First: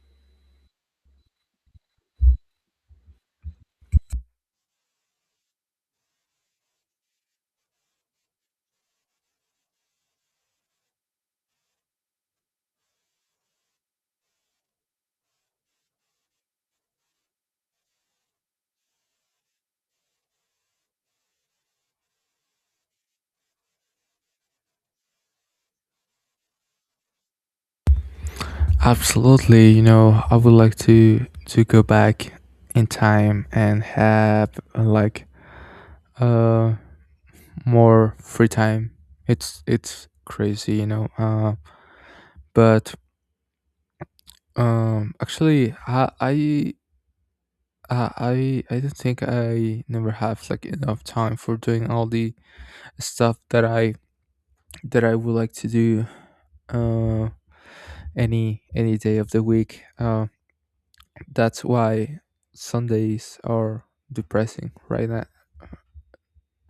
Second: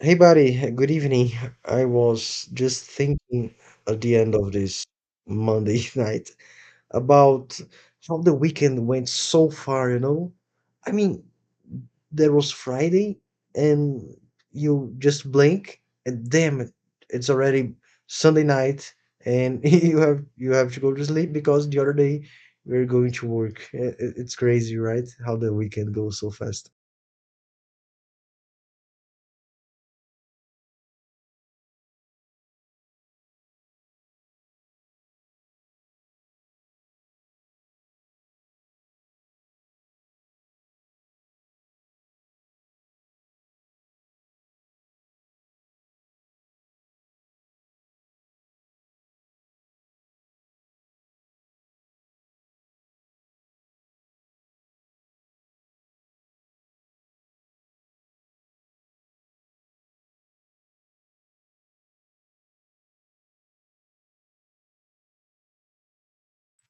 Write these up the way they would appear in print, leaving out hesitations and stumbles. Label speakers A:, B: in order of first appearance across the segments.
A: Hey, buddy, good evening. I was just thinking at the end of this Monday night about how the weekend went so far, you know? I mean, there was Friday, and you just blink, and damn it, it's already Sunday night, and you have to go to sleep because the other day we're going to work. It's crazy, right? How the weekend goes so fast.
B: Absolutely, you know, I would like to go back in time and have like uh more free time. It's crazy, you know. But actually, I don't think I never have like enough time for doing all the stuff that I would like to do. Uh, any day of the week. That's why Sundays are depressing right now,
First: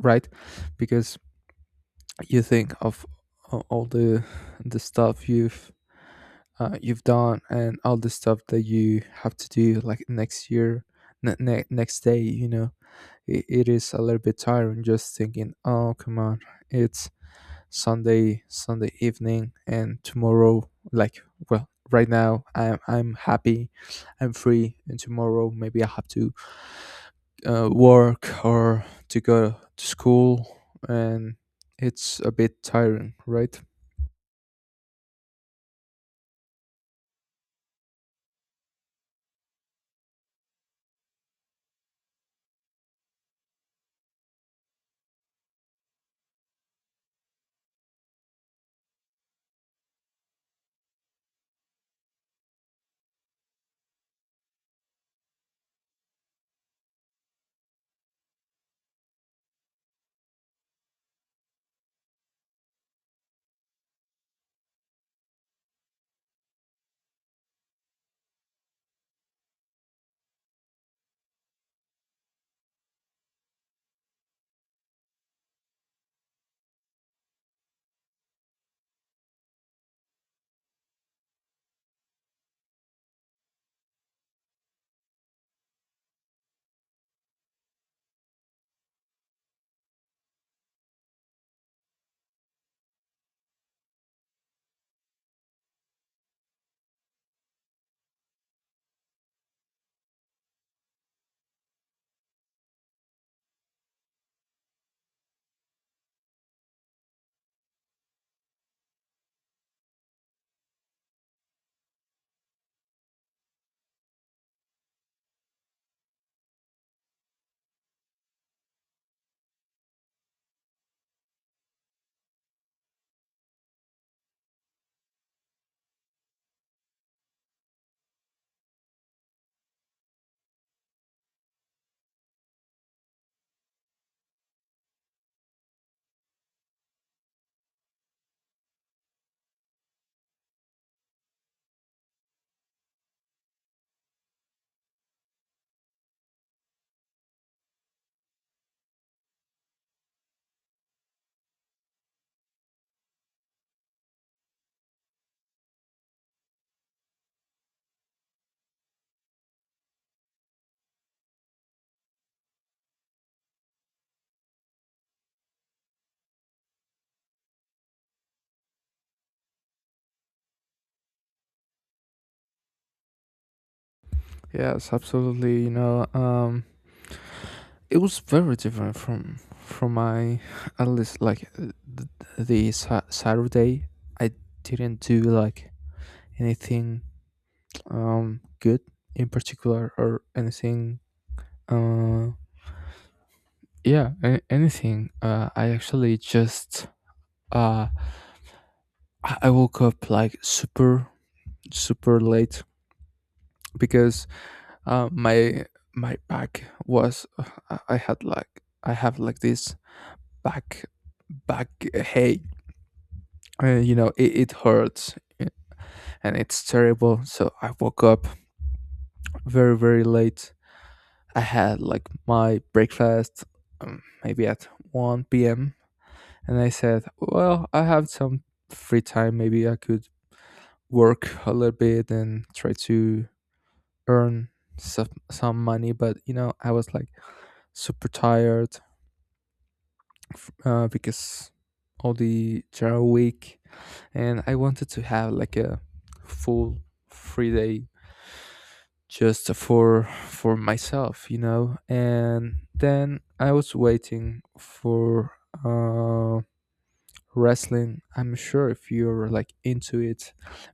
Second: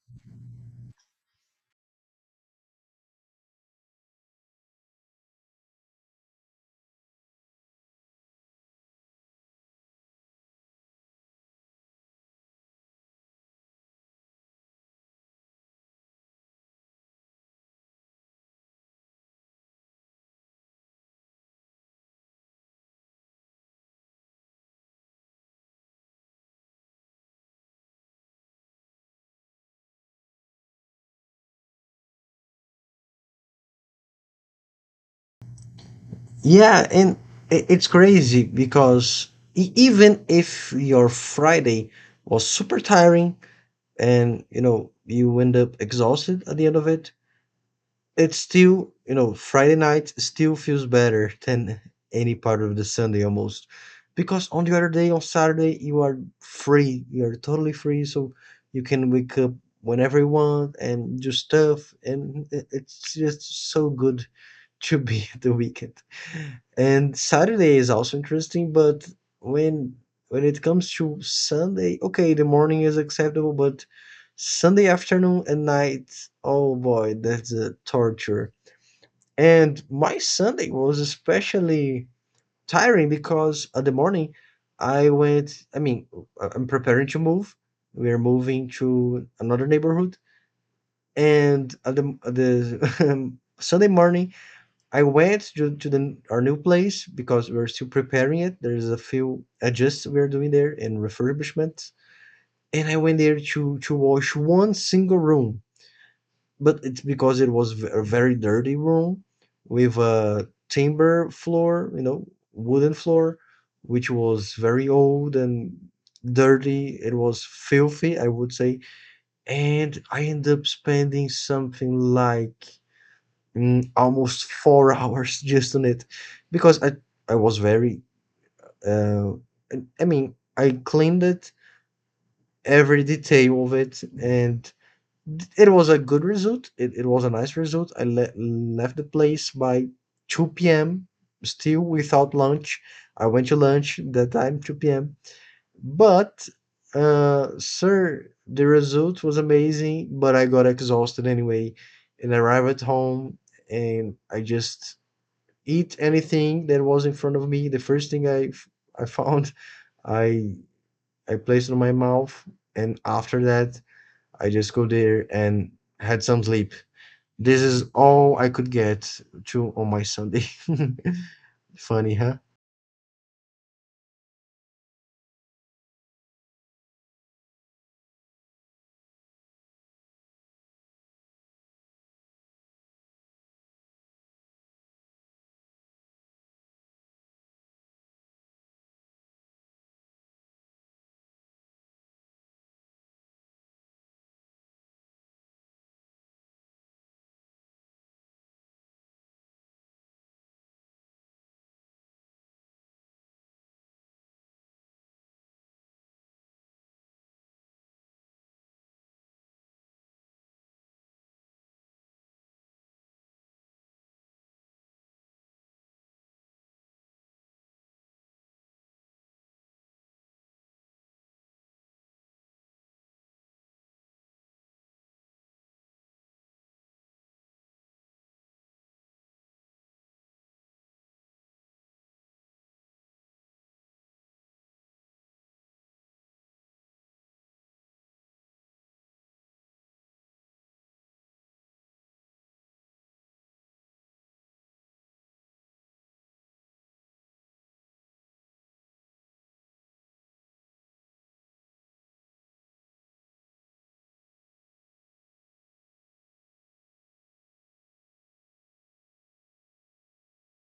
B: right? Because you think of all the stuff you've done and all the stuff that you have to do like next year, next day. You know, it is a little bit tiring just thinking, oh come on, it's Sunday evening and tomorrow. Like well, right now I'm happy, I'm free, and tomorrow maybe I have to work or to go to school and it's a bit tiring, right?
A: Yeah, and it's crazy because even if your Friday was super tiring and you end up exhausted at the end of it, it's still Friday night still feels better than any part of the Sunday almost. Because on the other day, on Saturday, you are free. You are totally free, so you can wake up whenever you want and do stuff, and it's just so good to be the weekend. And Saturday is also interesting, but when when it comes to Sunday, okay, the morning is acceptable, but Sunday afternoon and night, oh boy, that's a torture. And my Sunday was especially tiring because at the morning I went, I mean, I'm preparing to move. We are moving to another neighborhood, and at the Sunday morning I went to the our new place because we're still preparing it. There's a few adjusts we're doing there and refurbishments. And I went there to wash one single room, but it's because it was a very dirty room with a timber floor, you know, wooden floor, which was very old and dirty. It was filthy, I would say. And I ended up spending something like almost 4 hours just on it because I was very uh, I mean I cleaned it every detail of it, and it was a good result. It was a nice result. I left the place by 2 p.m., still without lunch. I went to lunch that time 2 p.m., but sir, the result was amazing, but I got exhausted anyway. And I arrived at home and I just eat anything that was in front of me. The first thing I found, I I placed it in my mouth, and after that, I just go there and had some sleep. This is all I could get to on my Sunday. Funny, huh?
B: Yes, absolutely, you know. It was very different from my at least like th- the Saturday. I didn't do like anything, good in particular or anything. Uh yeah a- anything I actually just uh i I woke up like super late because my my back was, I have like this back back hey you know, it hurts, and it's terrible, so I woke up very late. I had like my breakfast maybe at 1 p.m, and I said well, I have some free time, maybe I could work a little bit and try to earn some money, but you know, I was like super tired because all the Java week, and I wanted to have like a full free day just for myself, you know. And then I was waiting for uh, wrestling. I'm sure if you're like into it,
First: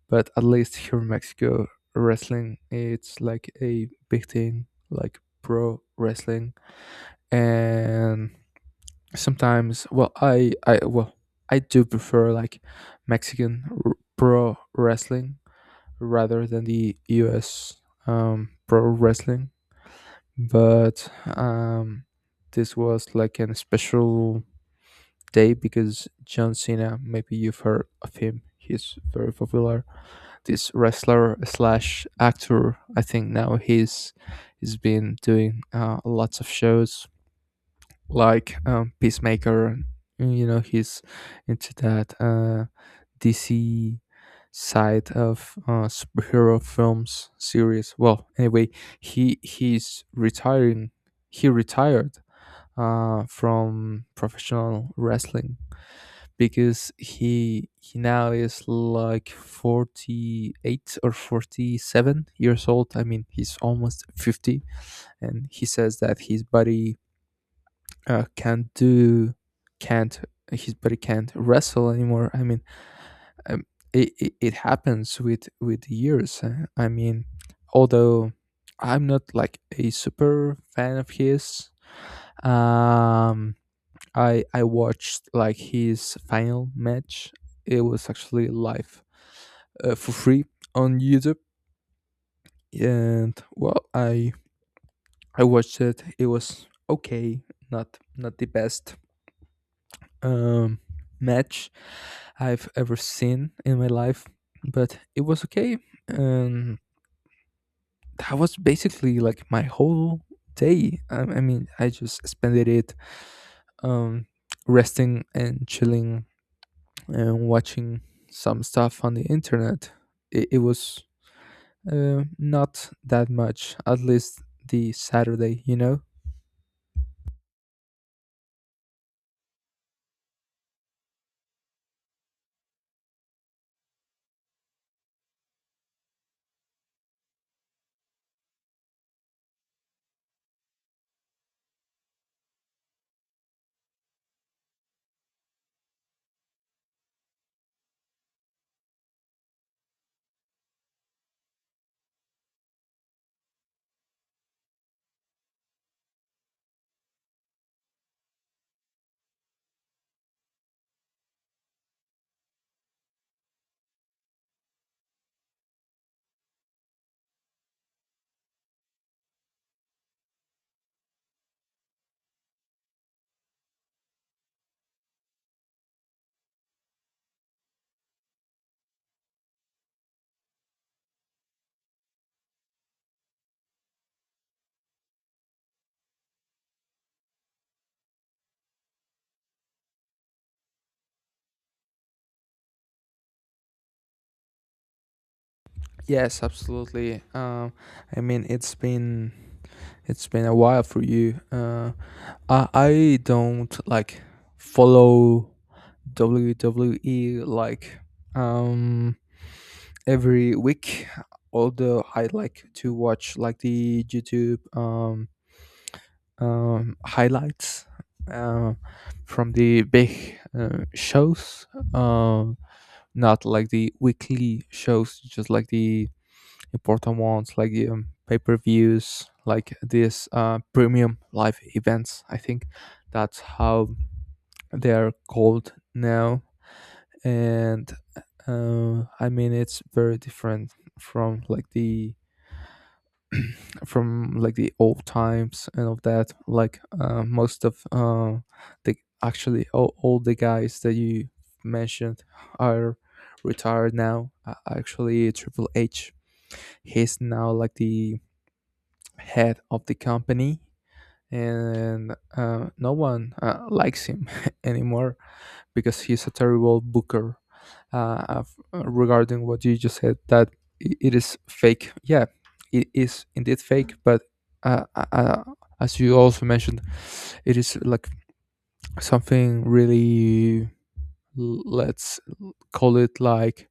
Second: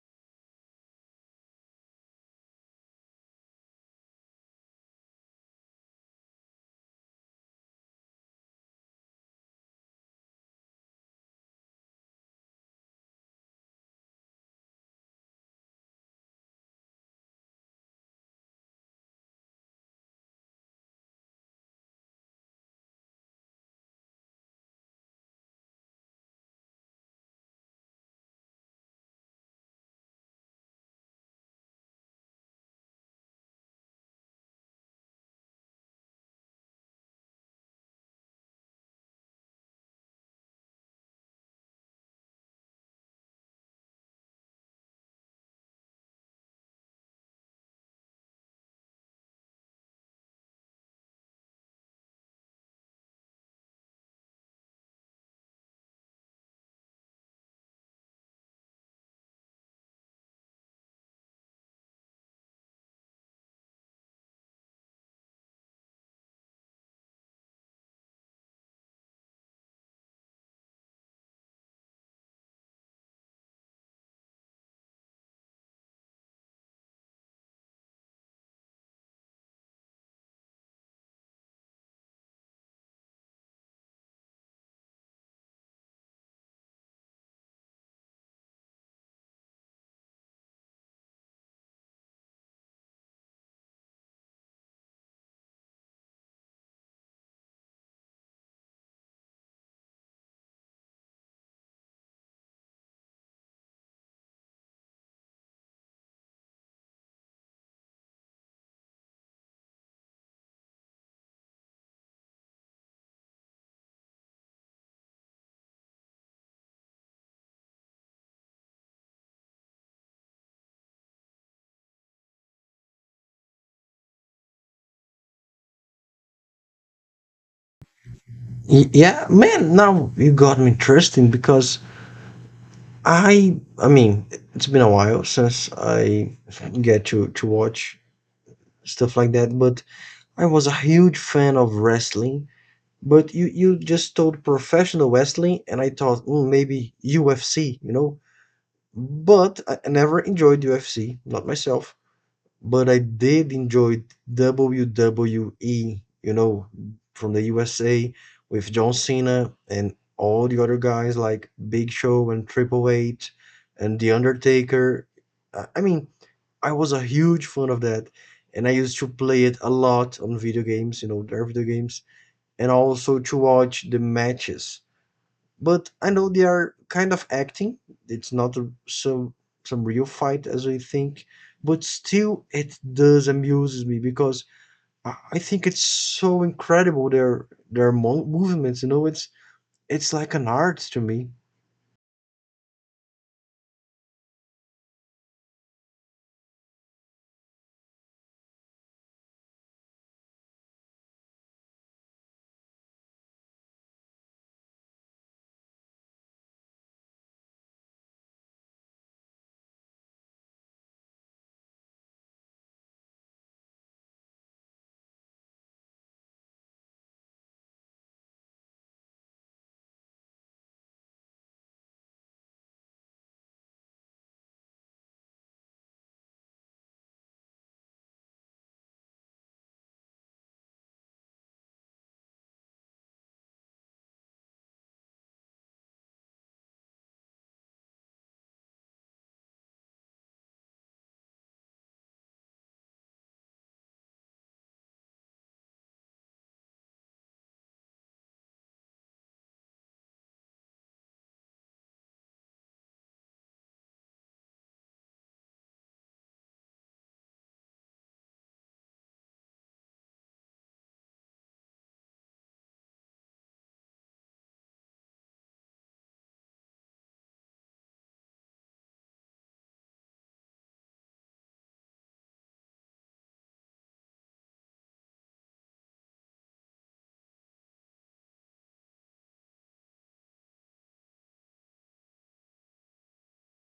B: but at least here in Mexico, wrestling it's like a big thing, like pro wrestling. And sometimes well, I do prefer like Mexican pro wrestling rather than the US pro wrestling. But um this was like an special day because John Cena, maybe you've heard of him, he's very popular. This wrestler slash actor, I think now he's been doing lots of shows like Peacemaker. You know, he's into that DC side of superhero films series. Well, anyway, he's retiring. He retired from professional wrestling because he now is like 48 or 47 years old. I mean, he's almost 50, and he says that his body uh, can't do can't, his body can't wrestle anymore. I mean, um, it happens with years. I mean, although I'm not like a super fan of his, um I watched like his final match. It was actually live, for free, on YouTube, and well, I watched it. It was okay, not not the best um, match I've ever seen in my life, but it was okay. And that was basically like my whole day. I mean, I just spent it um, resting and chilling and watching some stuff on the internet. It was not that much, at least the Saturday, you know?
A: Yeah, man, now you got me interesting because I mean, it's been a while since I get to watch stuff like that, but I was a huge fan of wrestling. But you just told professional wrestling, and I thought, "Ooh, maybe UFC," you know? But I never enjoyed UFC, not myself, but I did enjoy WWE, you know, from the USA with John Cena and all the other guys like Big Show and Triple H and The Undertaker. I mean, I was a huge fan of that, and I used to play it a lot on video games, you know, their video games, and also to watch the matches. But I know they are kind of acting. It's not some real fight as we think, but still it does amuses me because I think it's so incredible their movements. You know, it's like an art to me.
B: Yes, absolutely. I mean, it's been a while for you. I don't like follow WWE like um every week, although I like to watch like the YouTube highlights uh, from the big shows, um not like the weekly shows, just like the important ones like the pay-per-views, like this premium live events. I think that's how they are cold now. And I mean, it's very different from like the old times and of that. Like most of the actually all the guys that you mentioned are retired now. Actually, Triple H, he's now like the head of the company, and no one likes him anymore because he's a terrible booker. Regarding what you just said, that it is fake. Yeah, it is indeed fake, but uh, uh, uh, as you also mentioned, it is like something really, let's call it like,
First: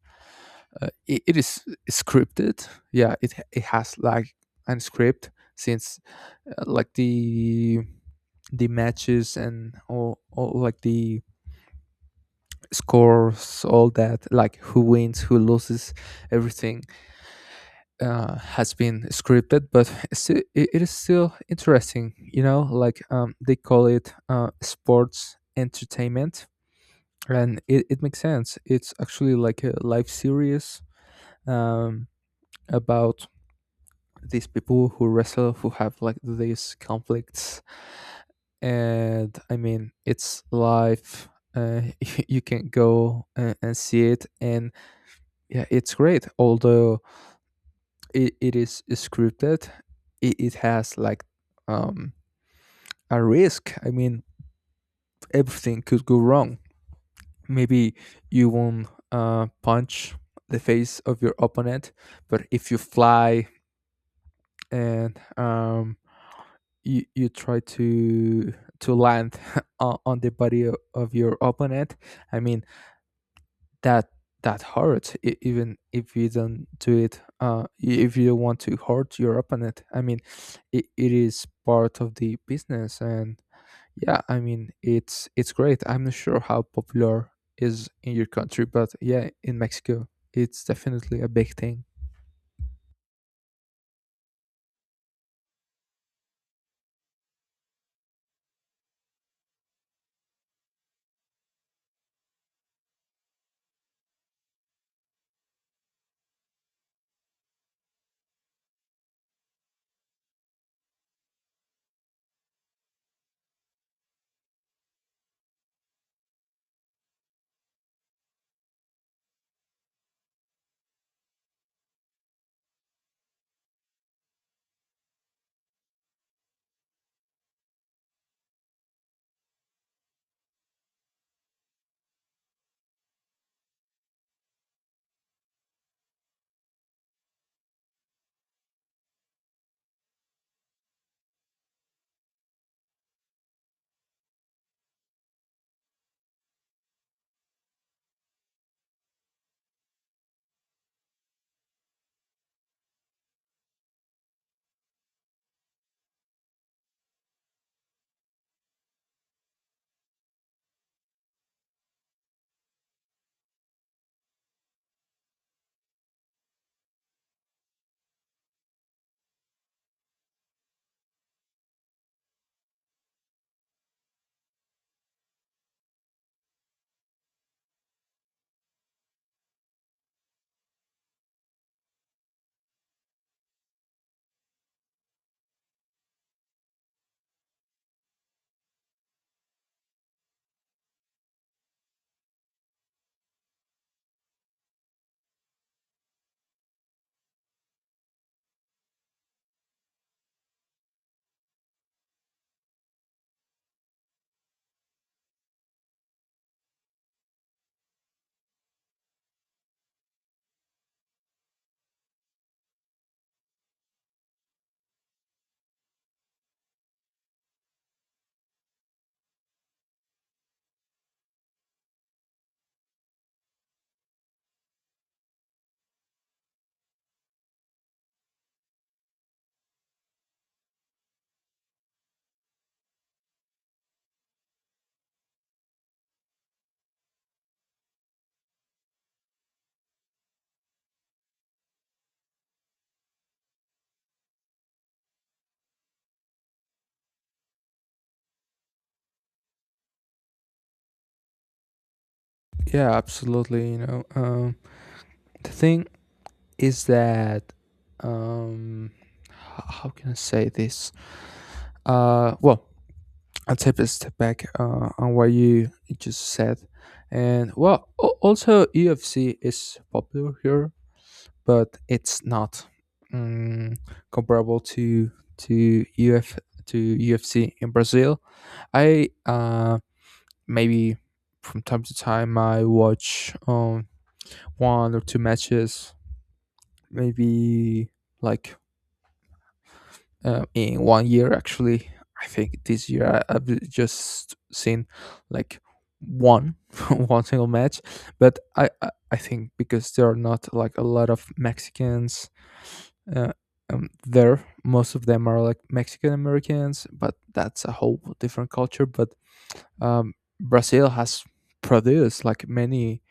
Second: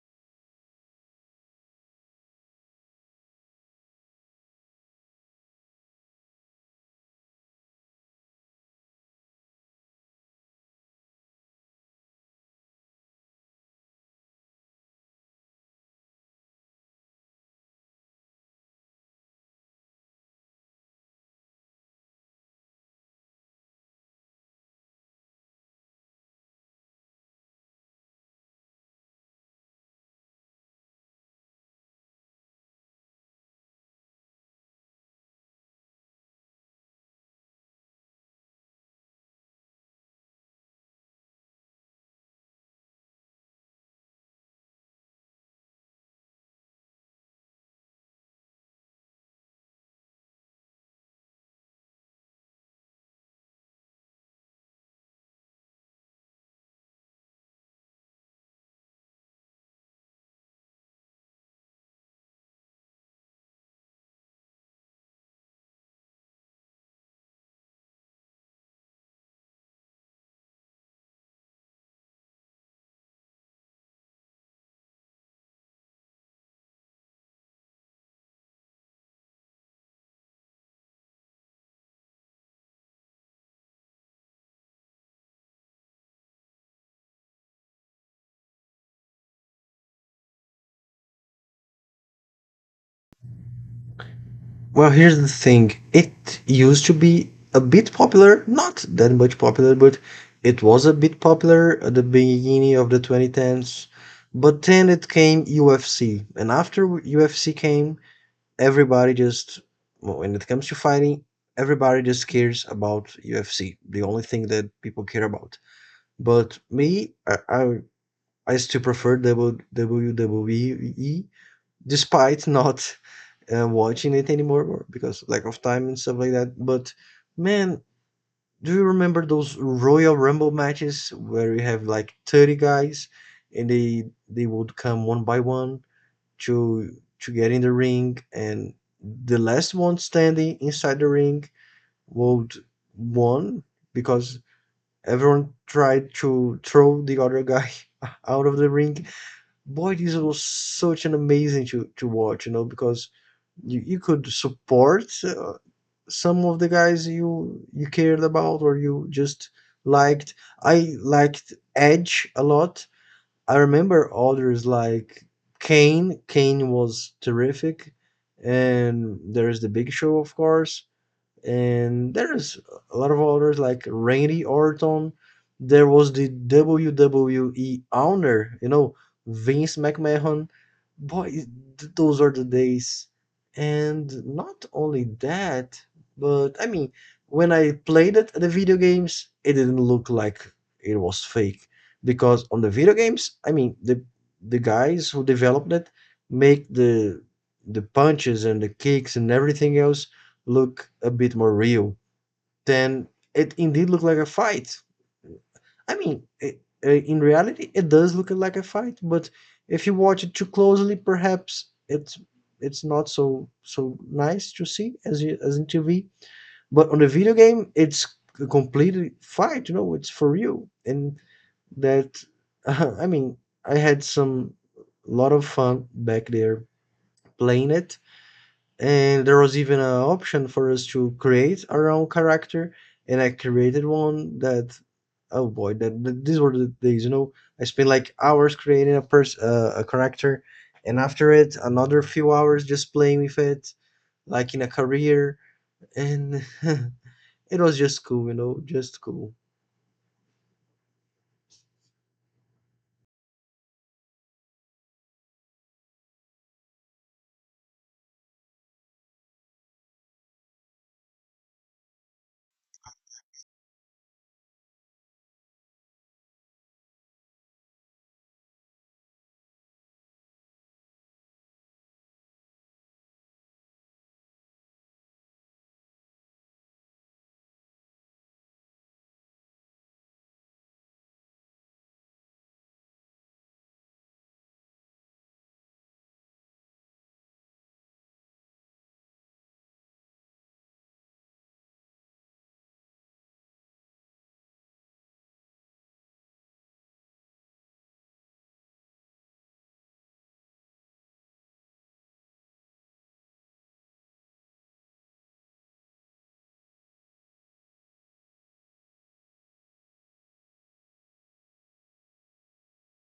B: it is scripted. Yeah, it has like an script since like the matches and all like the scores, all that, like who wins, who loses, everything has been scripted, but still, it is still interesting, you know, like they call it sports entertainment, and it makes sense. It's actually like a live series um, about these people who wrestle, who have like these conflicts, and I mean, it's live. uh, you can go and see it. And yeah, it's great. Although it is scripted, it has like um, a risk. I mean, everything could go wrong. Maybe you won't punch the face of your opponent, but if you fly and you, you try to land on the body of your opponent, I mean, that hurts, even if you don't do it. If you don't want to hurt your opponent, I mean, it is part of the business. And yeah, I mean, it's great. I'm not sure how popular is in your country, but yeah, in Mexico it's definitely a big thing.
A: Well, here's the thing. It used to be a bit popular, not that much popular, but it was a bit popular at the beginning of the 2010s. But then it came UFC, and after UFC came, everybody just, well, when it comes to fighting, everybody just cares about UFC, the only thing that people care about. But me, I still prefer WWE despite not watching it anymore because lack of time and stuff like that. But man, do you remember those Royal Rumble matches where you have like 30 guys, and they would come one by one to get in the ring, and the last one standing inside the ring would won because everyone tried to throw the other guy out of the ring. Boy, this was such an amazing to watch, you know, because you could support some of the guys you cared about or you just liked. I liked Edge a lot. I remember others like Kane. Kane was terrific. And there's the Big Show, of course. And there's a lot of others like Randy Orton. There was the WWE owner, you know, Vince McMahon. Boy, those are the days. And not only that, but I mean, when I played it, the video games, it didn't look like it was fake because on the video games, I mean, the guys who developed it make the punches and the kicks and everything else look a bit more real, then it indeed looked like a fight. I mean, I in reality, it does look like a fight, but if you watch it too closely, perhaps it's not so so nice to see as you, as in TV. But on the video game, it's a complete fight. You know, it's for real, and that I mean, I had some lot of fun back there playing it, and there was even an option for us to create our own character, and I created one that, oh boy, that these were the days, you know. I spent like hours creating a character, and after it, another few hours just playing with it, like in a career, and it was just cool, you know, just cool.
B: Yeah, absolutely, you know. The thing is that um how can I say this? Well, I'll take a step back on what you just said. And well, also, UFC is popular here, but it's not, mm, comparable to UF to UFC in Brazil. I Maybe from time to time I watch one or two matches, maybe like in 1 year. Actually, I think this year I've just seen like one one single match, but I think because there are not like a lot of Mexicans, uh, there most of them are like Mexican Americans, but that's a whole different culture. But um Brazil has produced like many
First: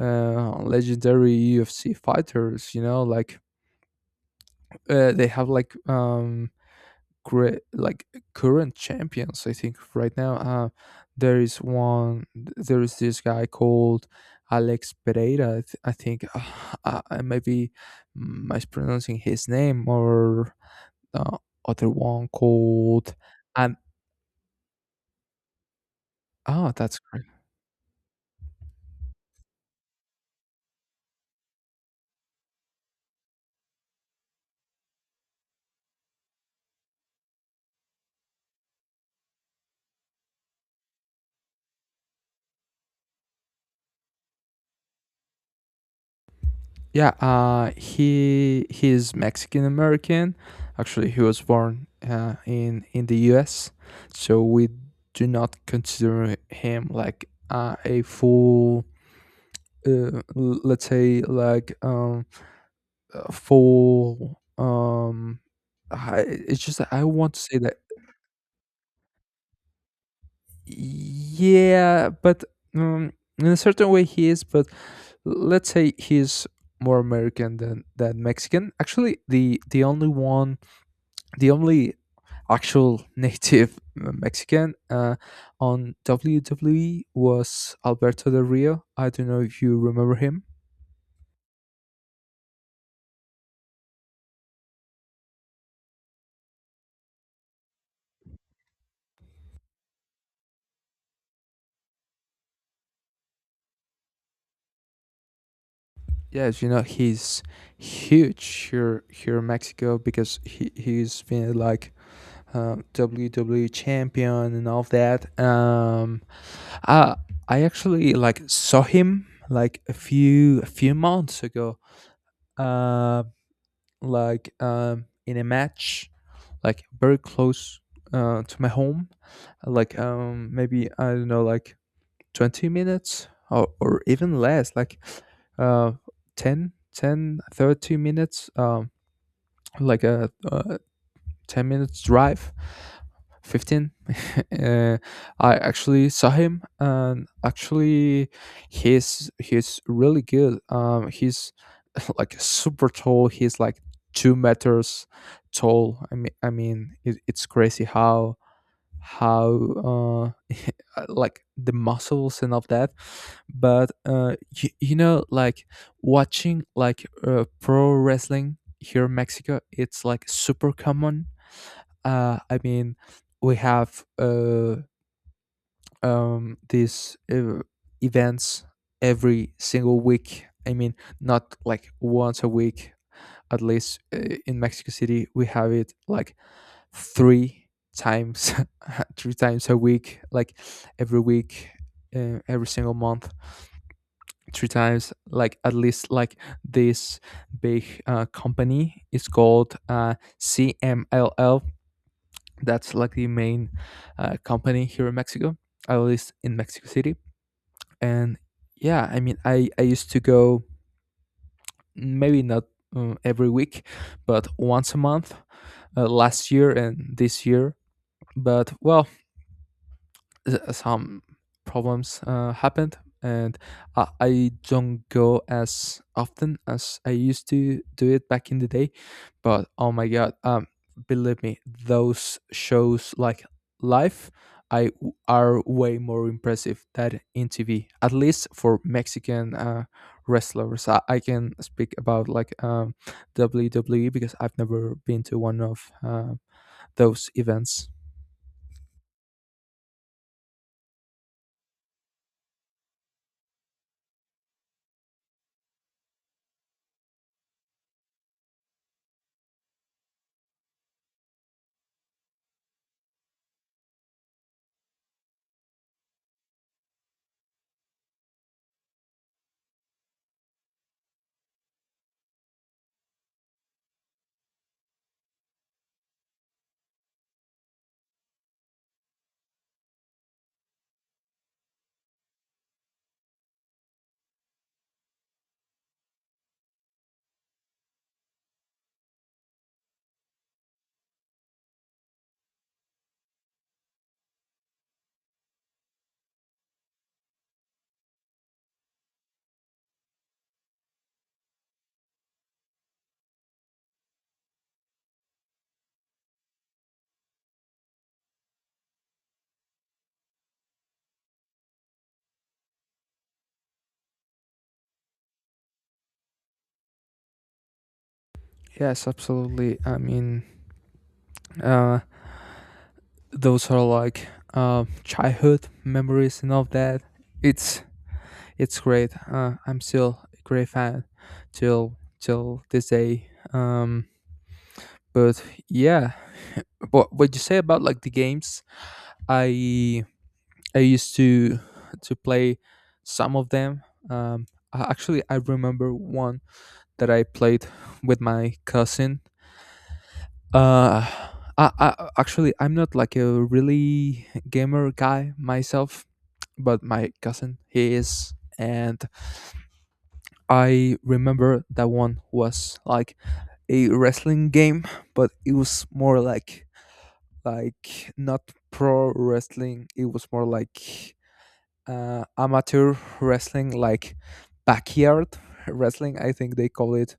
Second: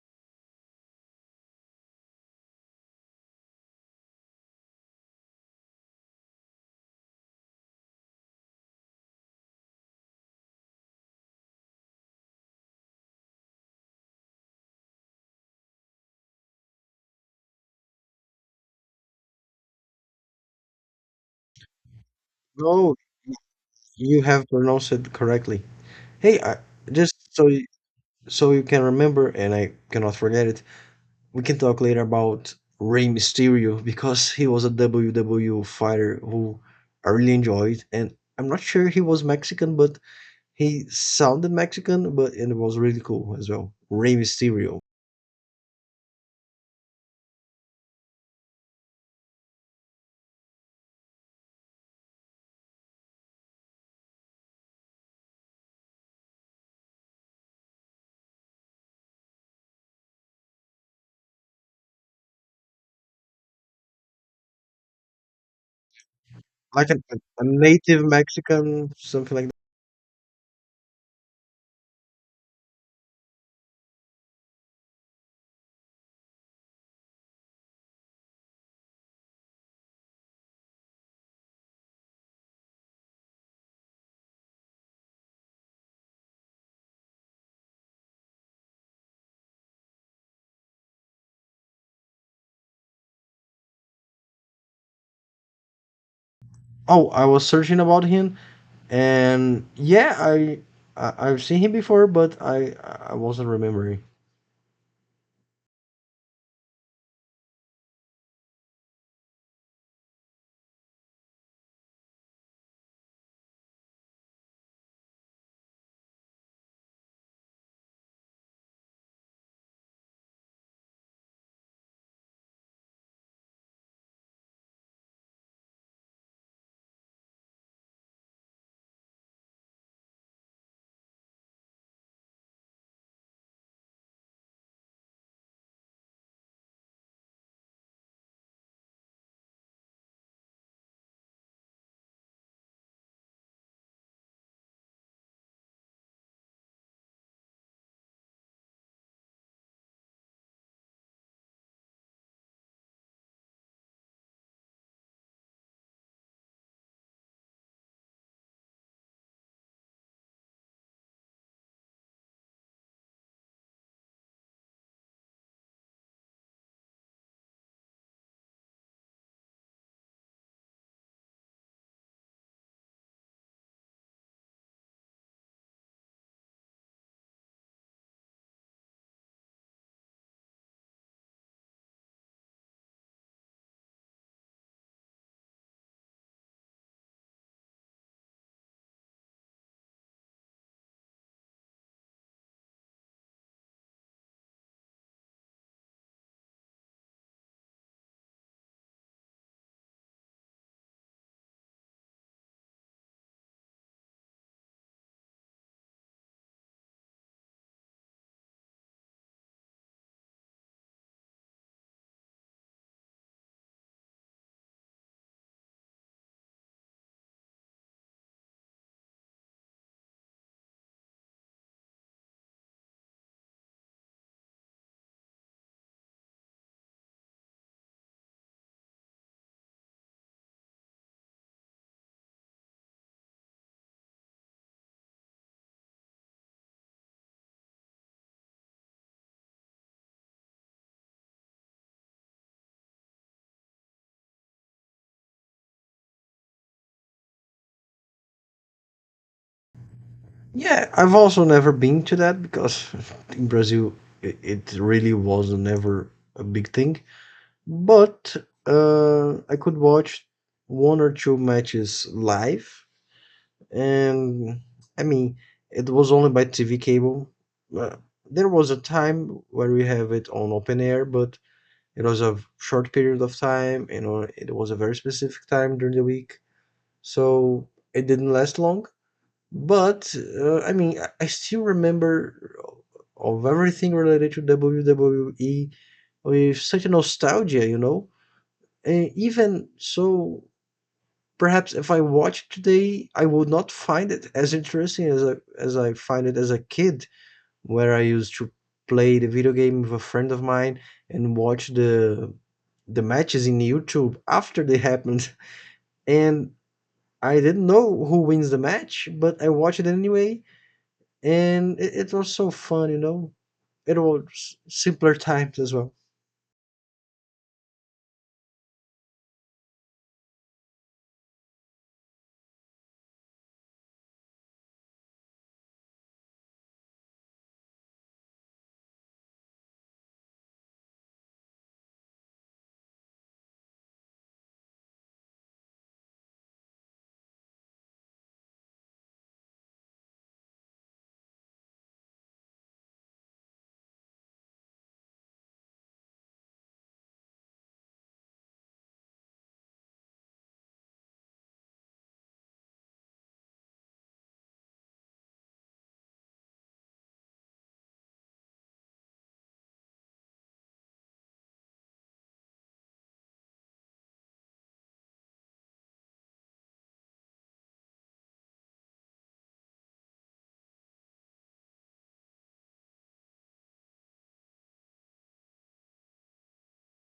B: legendary UFC fighters, you know, like they have like great, like, current champions. I think right now there is this guy called Alex Pereira, I think. I maybe mispronouncing his name, or uh, other one
A: No,
B: called, and
A: you have pronounced it correctly. Hey, I,
B: oh, that's
A: just
B: great.
A: so you can remember, and I cannot forget it. We can talk later about Rey Mysterio because he was a WWE fighter who I really enjoyed, and I'm not sure he was Mexican, but he sounded Mexican, but and it was really cool as well. Rey Mysterio,
B: Yeah, he, he's Mexican American. Actually, he was born in the US, so we do not consider him like a full, let's say like, full, I, it's just that
A: like an,
B: I
A: a
B: want to
A: a
B: say that,
A: native Mexican, something like that.
B: yeah, but um, in a certain way he is, but let's say he's more American than Mexican. Actually, the only one the only actual native Mexican on WWE was Alberto Del Rio. I don't know if you remember him.
A: Oh, I was searching about him, and yeah, I've seen him before, but I wasn't remembering.
B: Yes, you know, he's huge here in Mexico because he's been like WWE champion and all of that. Uh, I actually like saw him like a few months ago. Uh, like in a match, like very close to my home, like maybe I don't know, like 20 minutes, or even less, like uh 30 minutes, like uh, 10 minutes drive, 15. uh, I actually saw him, and actually he's really good. He's like super tall. He's like 2 meters tall. I mean, it, it's crazy how uh, like the muscles and all that. But you, you know, like, watching like pro wrestling here in Mexico, it's like super common. I mean, we have these events every single week. I mean, not like once a week. At least in Mexico City, we have it like three times, three times a week. Like every week, every single month, three times. Like at least like this big company is called CMLL. That's like the main company here in Mexico, at least in Mexico City. And yeah, I mean, I used to go, maybe not every week, but once a month, last year and this year. But well, some problems happened, and I don't go as often as I used to do it back in the day. But oh my god, believe me, those shows like live I w- are way more impressive than in TV, at least for Mexican wrestlers. I can speak about like WWE because I've never been to one of those events.
A: Yeah, I've also never been to that because in Brazil it really was never a big thing. But I could watch one or two matches live, and I mean it was only by TV cable. Uh, there was a time where we have it on open air, but it was a short period of time. You know, it was a very specific time during the week, so it didn't last long. But I mean, I still remember of everything related to WWE with such a nostalgia, you know. And even so, perhaps if I watch today, I would not find it as interesting as I find it as a kid, where I used to play the video game with a friend of mine and watch the matches in YouTube after they happened. And I didn't know who wins the match, but I watched it anyway, and it was so fun, you know. It was simpler times as well.
B: Yes, absolutely, I mean, uh, those are like childhood memories and all that. It's it's great. I'm still a great fan till this day. But yeah, what you say about like the games? I I used to play some of them. Um, actually, I remember one that I played with my cousin. Uh, I actually, I'm not like a really gamer guy myself, but my cousin he is, and I remember that one was like a wrestling game, but it was more like not pro wrestling. It was more like amateur wrestling, like backyard wrestling. I think they call it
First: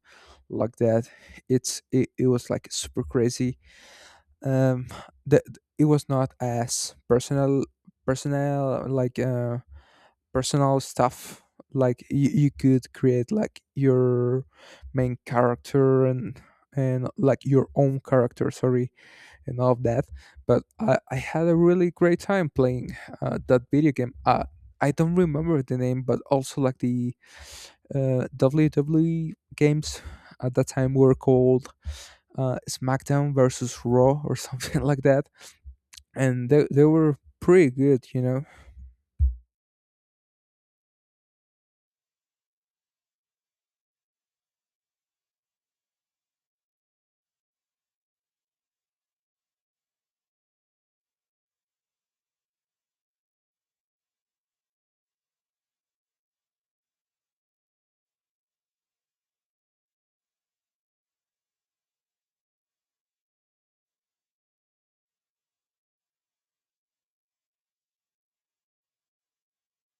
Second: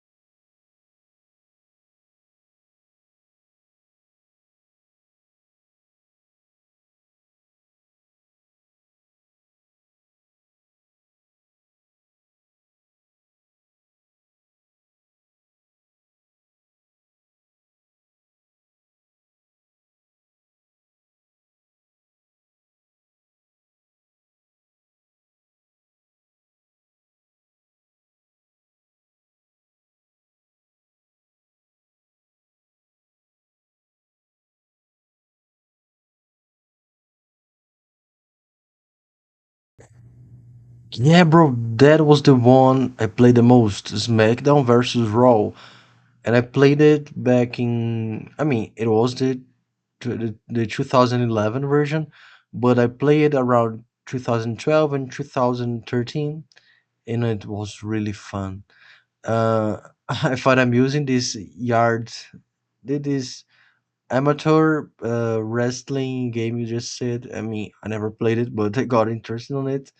B: like that. It was like super crazy. Um the It was not as personal, personal like uh personal stuff, like you could create like your main character and like your own character, sorry, and all of that. But I had a really great time playing that video game. I don't remember the name, but also like the WWE games at that time were called SmackDown versus Raw or something like that, and they were pretty good, you know.
A: Yeah, bro, that was the one I played the most, SmackDown versus Raw, and I played it back in. I mean, it was the 2011 version, but I played it around 2012 and 2013, and it was really fun. Uh, I thought I'm using this yard, this Amateur wrestling game, you just said. I mean, I never played it, but I got interested on it.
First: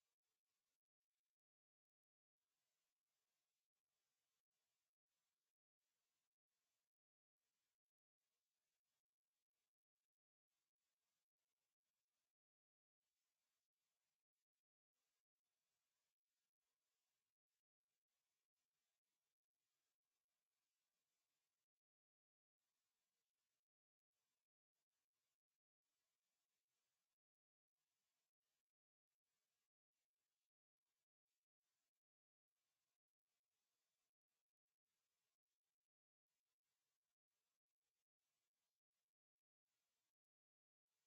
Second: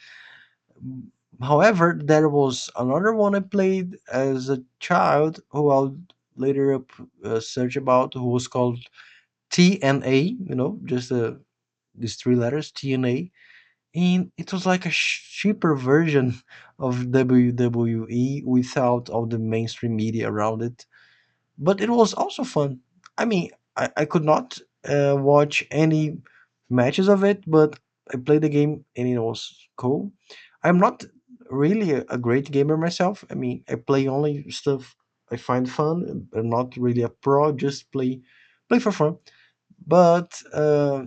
A: Mm, However, there was another one I played as a child who I'll later up, search about, who was called TNA, you know, just these three letters, TNA. And it was like a cheaper version of WWE without all the mainstream media around it, but it was also fun. I mean, I could not watch any matches of it, but I played the game and it was cool. I'm not really a great gamer myself. I mean, I play only stuff I find fun. I'm not really a pro, just play for fun. But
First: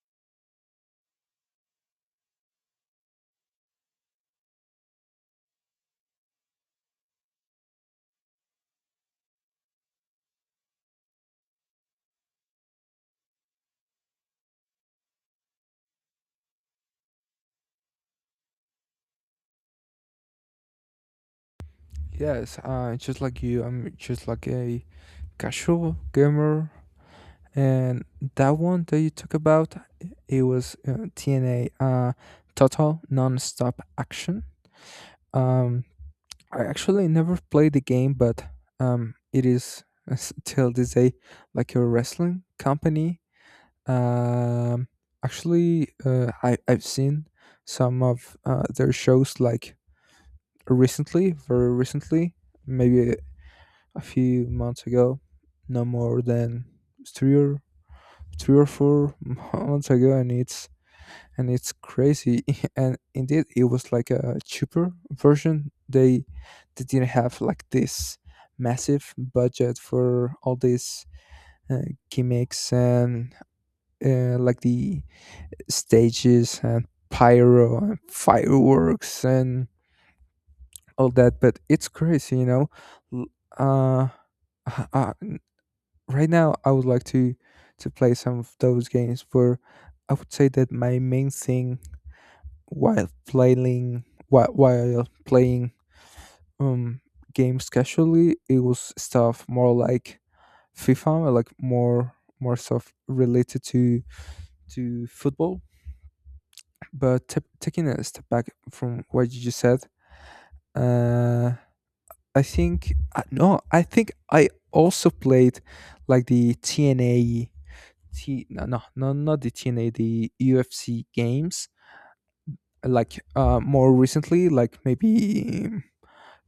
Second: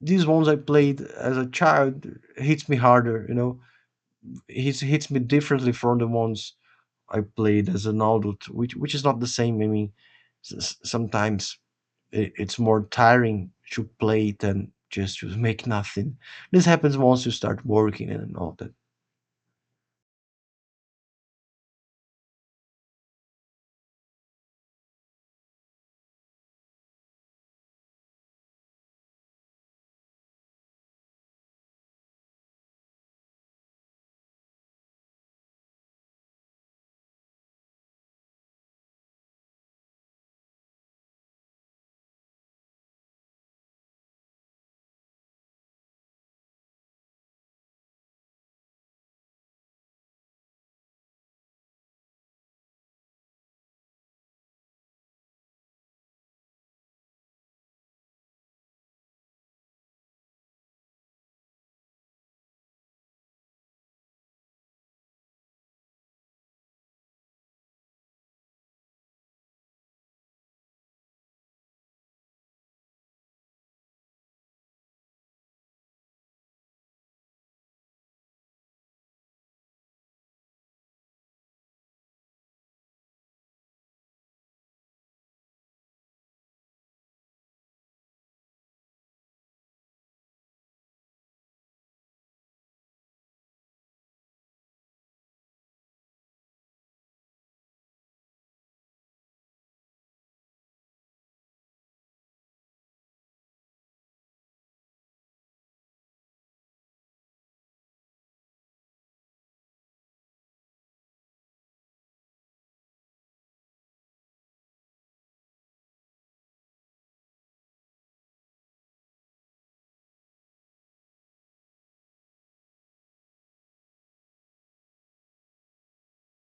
A: these ones I played as a child hits me harder, you know. It hits me differently from the ones I played as an adult, which is not the same. I mean, sometimes it's more tiring to play than just to make nothing. This happens once you start working and all that.
B: Yes, just like you, I'm just like a casual gamer. And that one that you talk about, it was TNA, total non-stop action. um I actually never played the game, but it is, till this day, like a wrestling company. Um actually I, I've seen some of their shows, like recently, very recently, maybe a few months ago, no more than three or four months ago, and it's crazy. And indeed, it was like a cheaper version. They didn't have like this massive budget for all these uh, gimmicks and like the stages and pyro and fireworks and all that, but it's crazy, you know. L- uh uh, n- right now I would like to play some of those games, but I would say that my main thing while playing um games casually, it was stuff more like FIFA, like more stuff related to football. But taking a step back from what you just said, uh I think no, I think I also played like the TNA. T no no no not the TNA, the UFC games, like more recently, like maybe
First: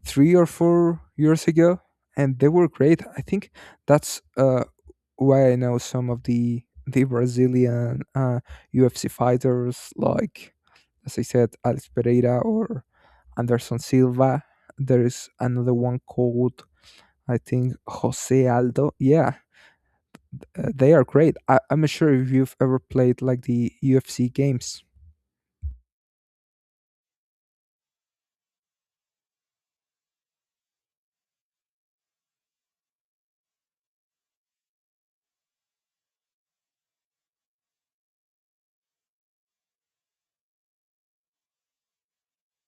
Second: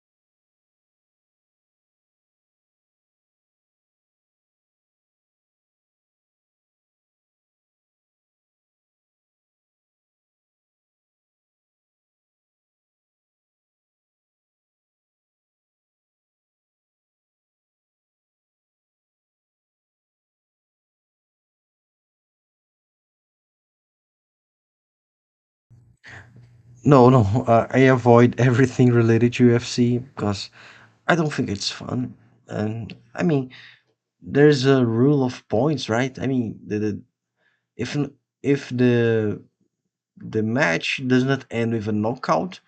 B: 3 or 4 years ago, and they were great. I think that's why I know some of the Brazilian UFC fighters, like, as I said, Alex Pereira or Anderson Silva. There is another one called, I think, Jose Aldo. Yeah, they are great. I'm not sure if you've ever played like the UFC games.
A: No, no, I avoid everything related to UFC because I don't think it's fun. And I mean, there's a rule of points, right? I mean, the if n- if the match does not end with a knockout,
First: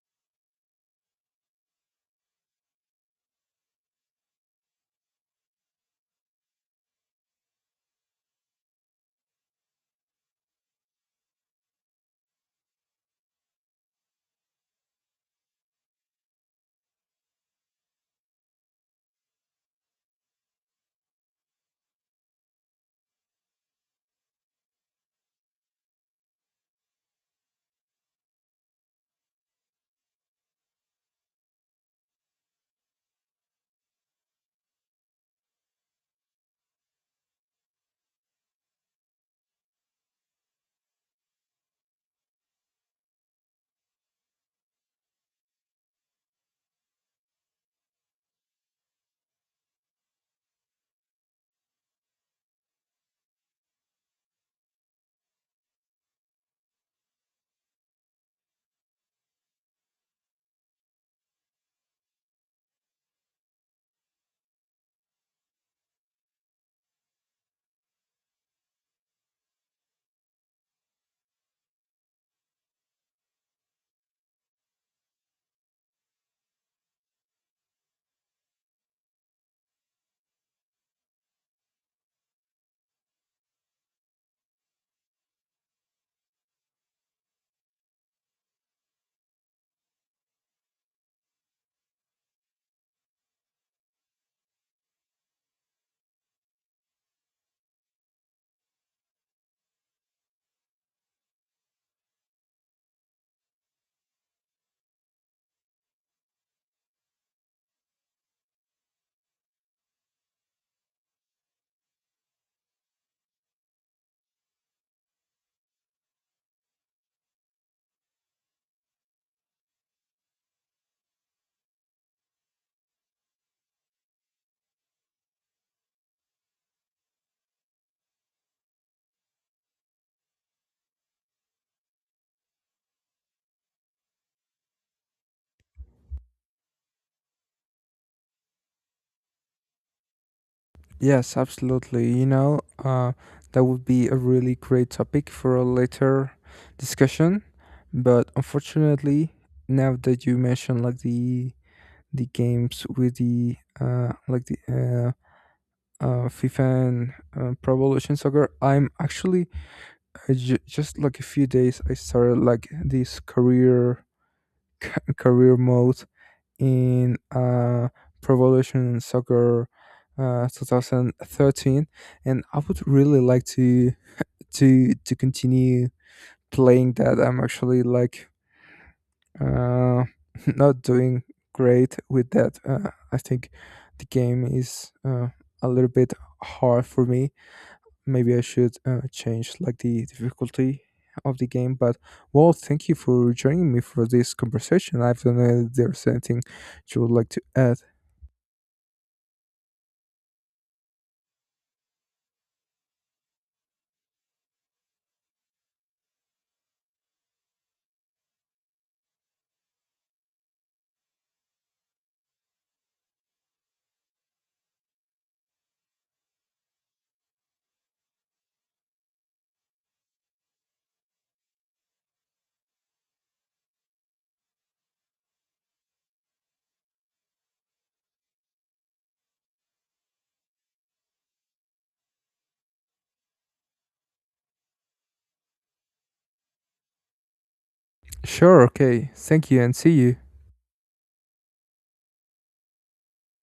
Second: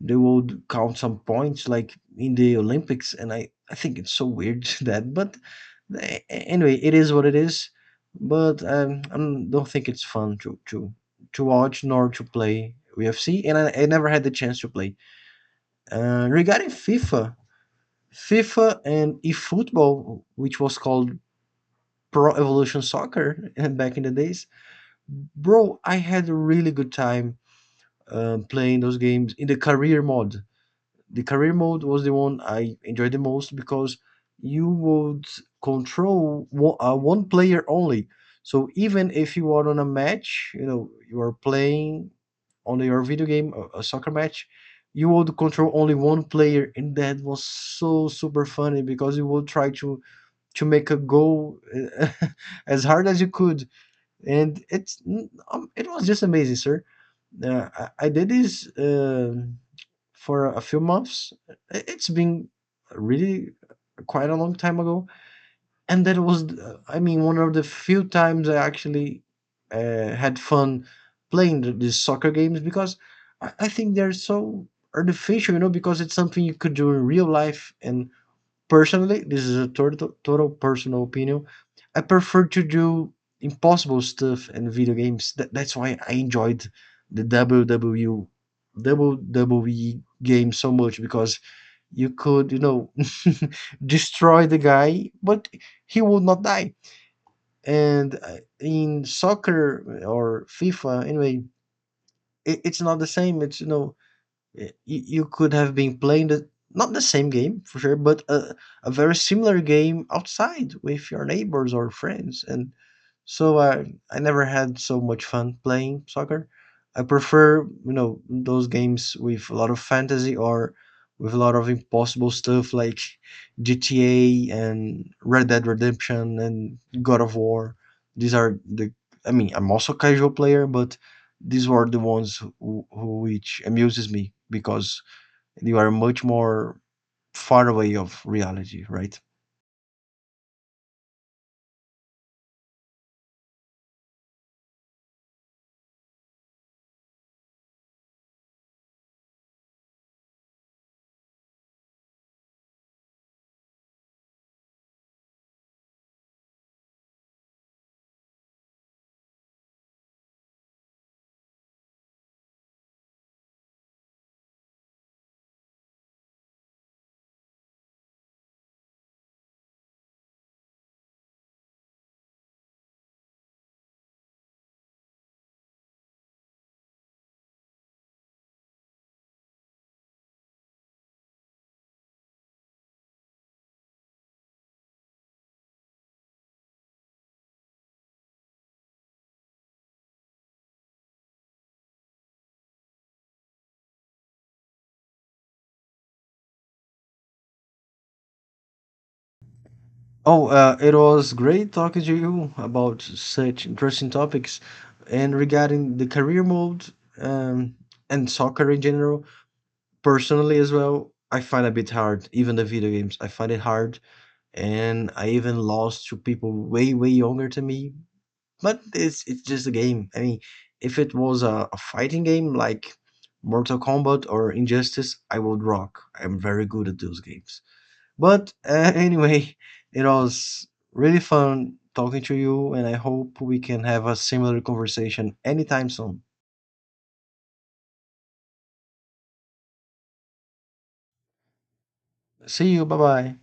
A: they would count some points like in the Olympics, and I think it's so weird that, but a anyway, it is what it is, but, I don't think it's fun to watch nor to play UFC, and I never had the chance to play. Regarding FIFA, and eFootball, which was called Pro Evolution Soccer back in the days, bro, I had a really good time, playing those games in the career mode. The career mode was the one I enjoyed the most because you would control one player only. So even if you are on a match, you know, you are playing on your video game, a soccer match, you would control only one player, and that was so super funny because you would try to make a goal uh, as hard as you could, and it was just amazing, sir. I did this for a few months. It's been really quite a long time ago, and that was, I mean, one of the few times I actually had fun playing these soccer games because I think they're so artificial, you know, because it's something you could do in real life. And personally, this is a total, total personal opinion. I prefer to do impossible stuff and video games. That's why I enjoyed the WWE game so much because you could, you know, destroy the guy, but he would not die. And in soccer or FIFA, anyway, it's not the same. It's you know Y- you could have been playing the not the same game for sure, but a very similar game outside with your neighbors or friends. And so I never had so much fun playing soccer. I prefer, those games with a lot of fantasy or with a lot of impossible stuff like GTA and Red Dead Redemption and God of War. These are the I mean, I'm also a casual player, but these were the ones who which amuses me because they are much more far away of reality, right?
B: Yes, absolutely. You know, that would be a really great topic for a later discussion. But unfortunately, now that you mentioned like the games with the FIFA and Pro Evolution Soccer, I'm actually just like a few days I started like this career mode in Pro Evolution Soccer 2013, and I would really like to to continue playing that. I'm actually like uh, not doing great with that. I think the game is a little bit hard for me. Maybe I should change like the difficulty of the game. But well, thank you for joining me for this conversation. I don't know if there's anything you would like to add.
A: Oh, it was great talking to you about such interesting topics, and regarding the career mode um, and soccer in general. Personally as well, I find a bit hard, even the video games, I find it hard, and I even lost to people way, way younger to me, but it's just a game. I mean, if it was a fighting game like Mortal Kombat or Injustice, I would rock. I'm very good at those games. But anyway, it was really fun talking to you, and I hope we can have a similar conversation anytime soon.
B: Sure, okay. Thank you and see you.
A: See you, bye bye.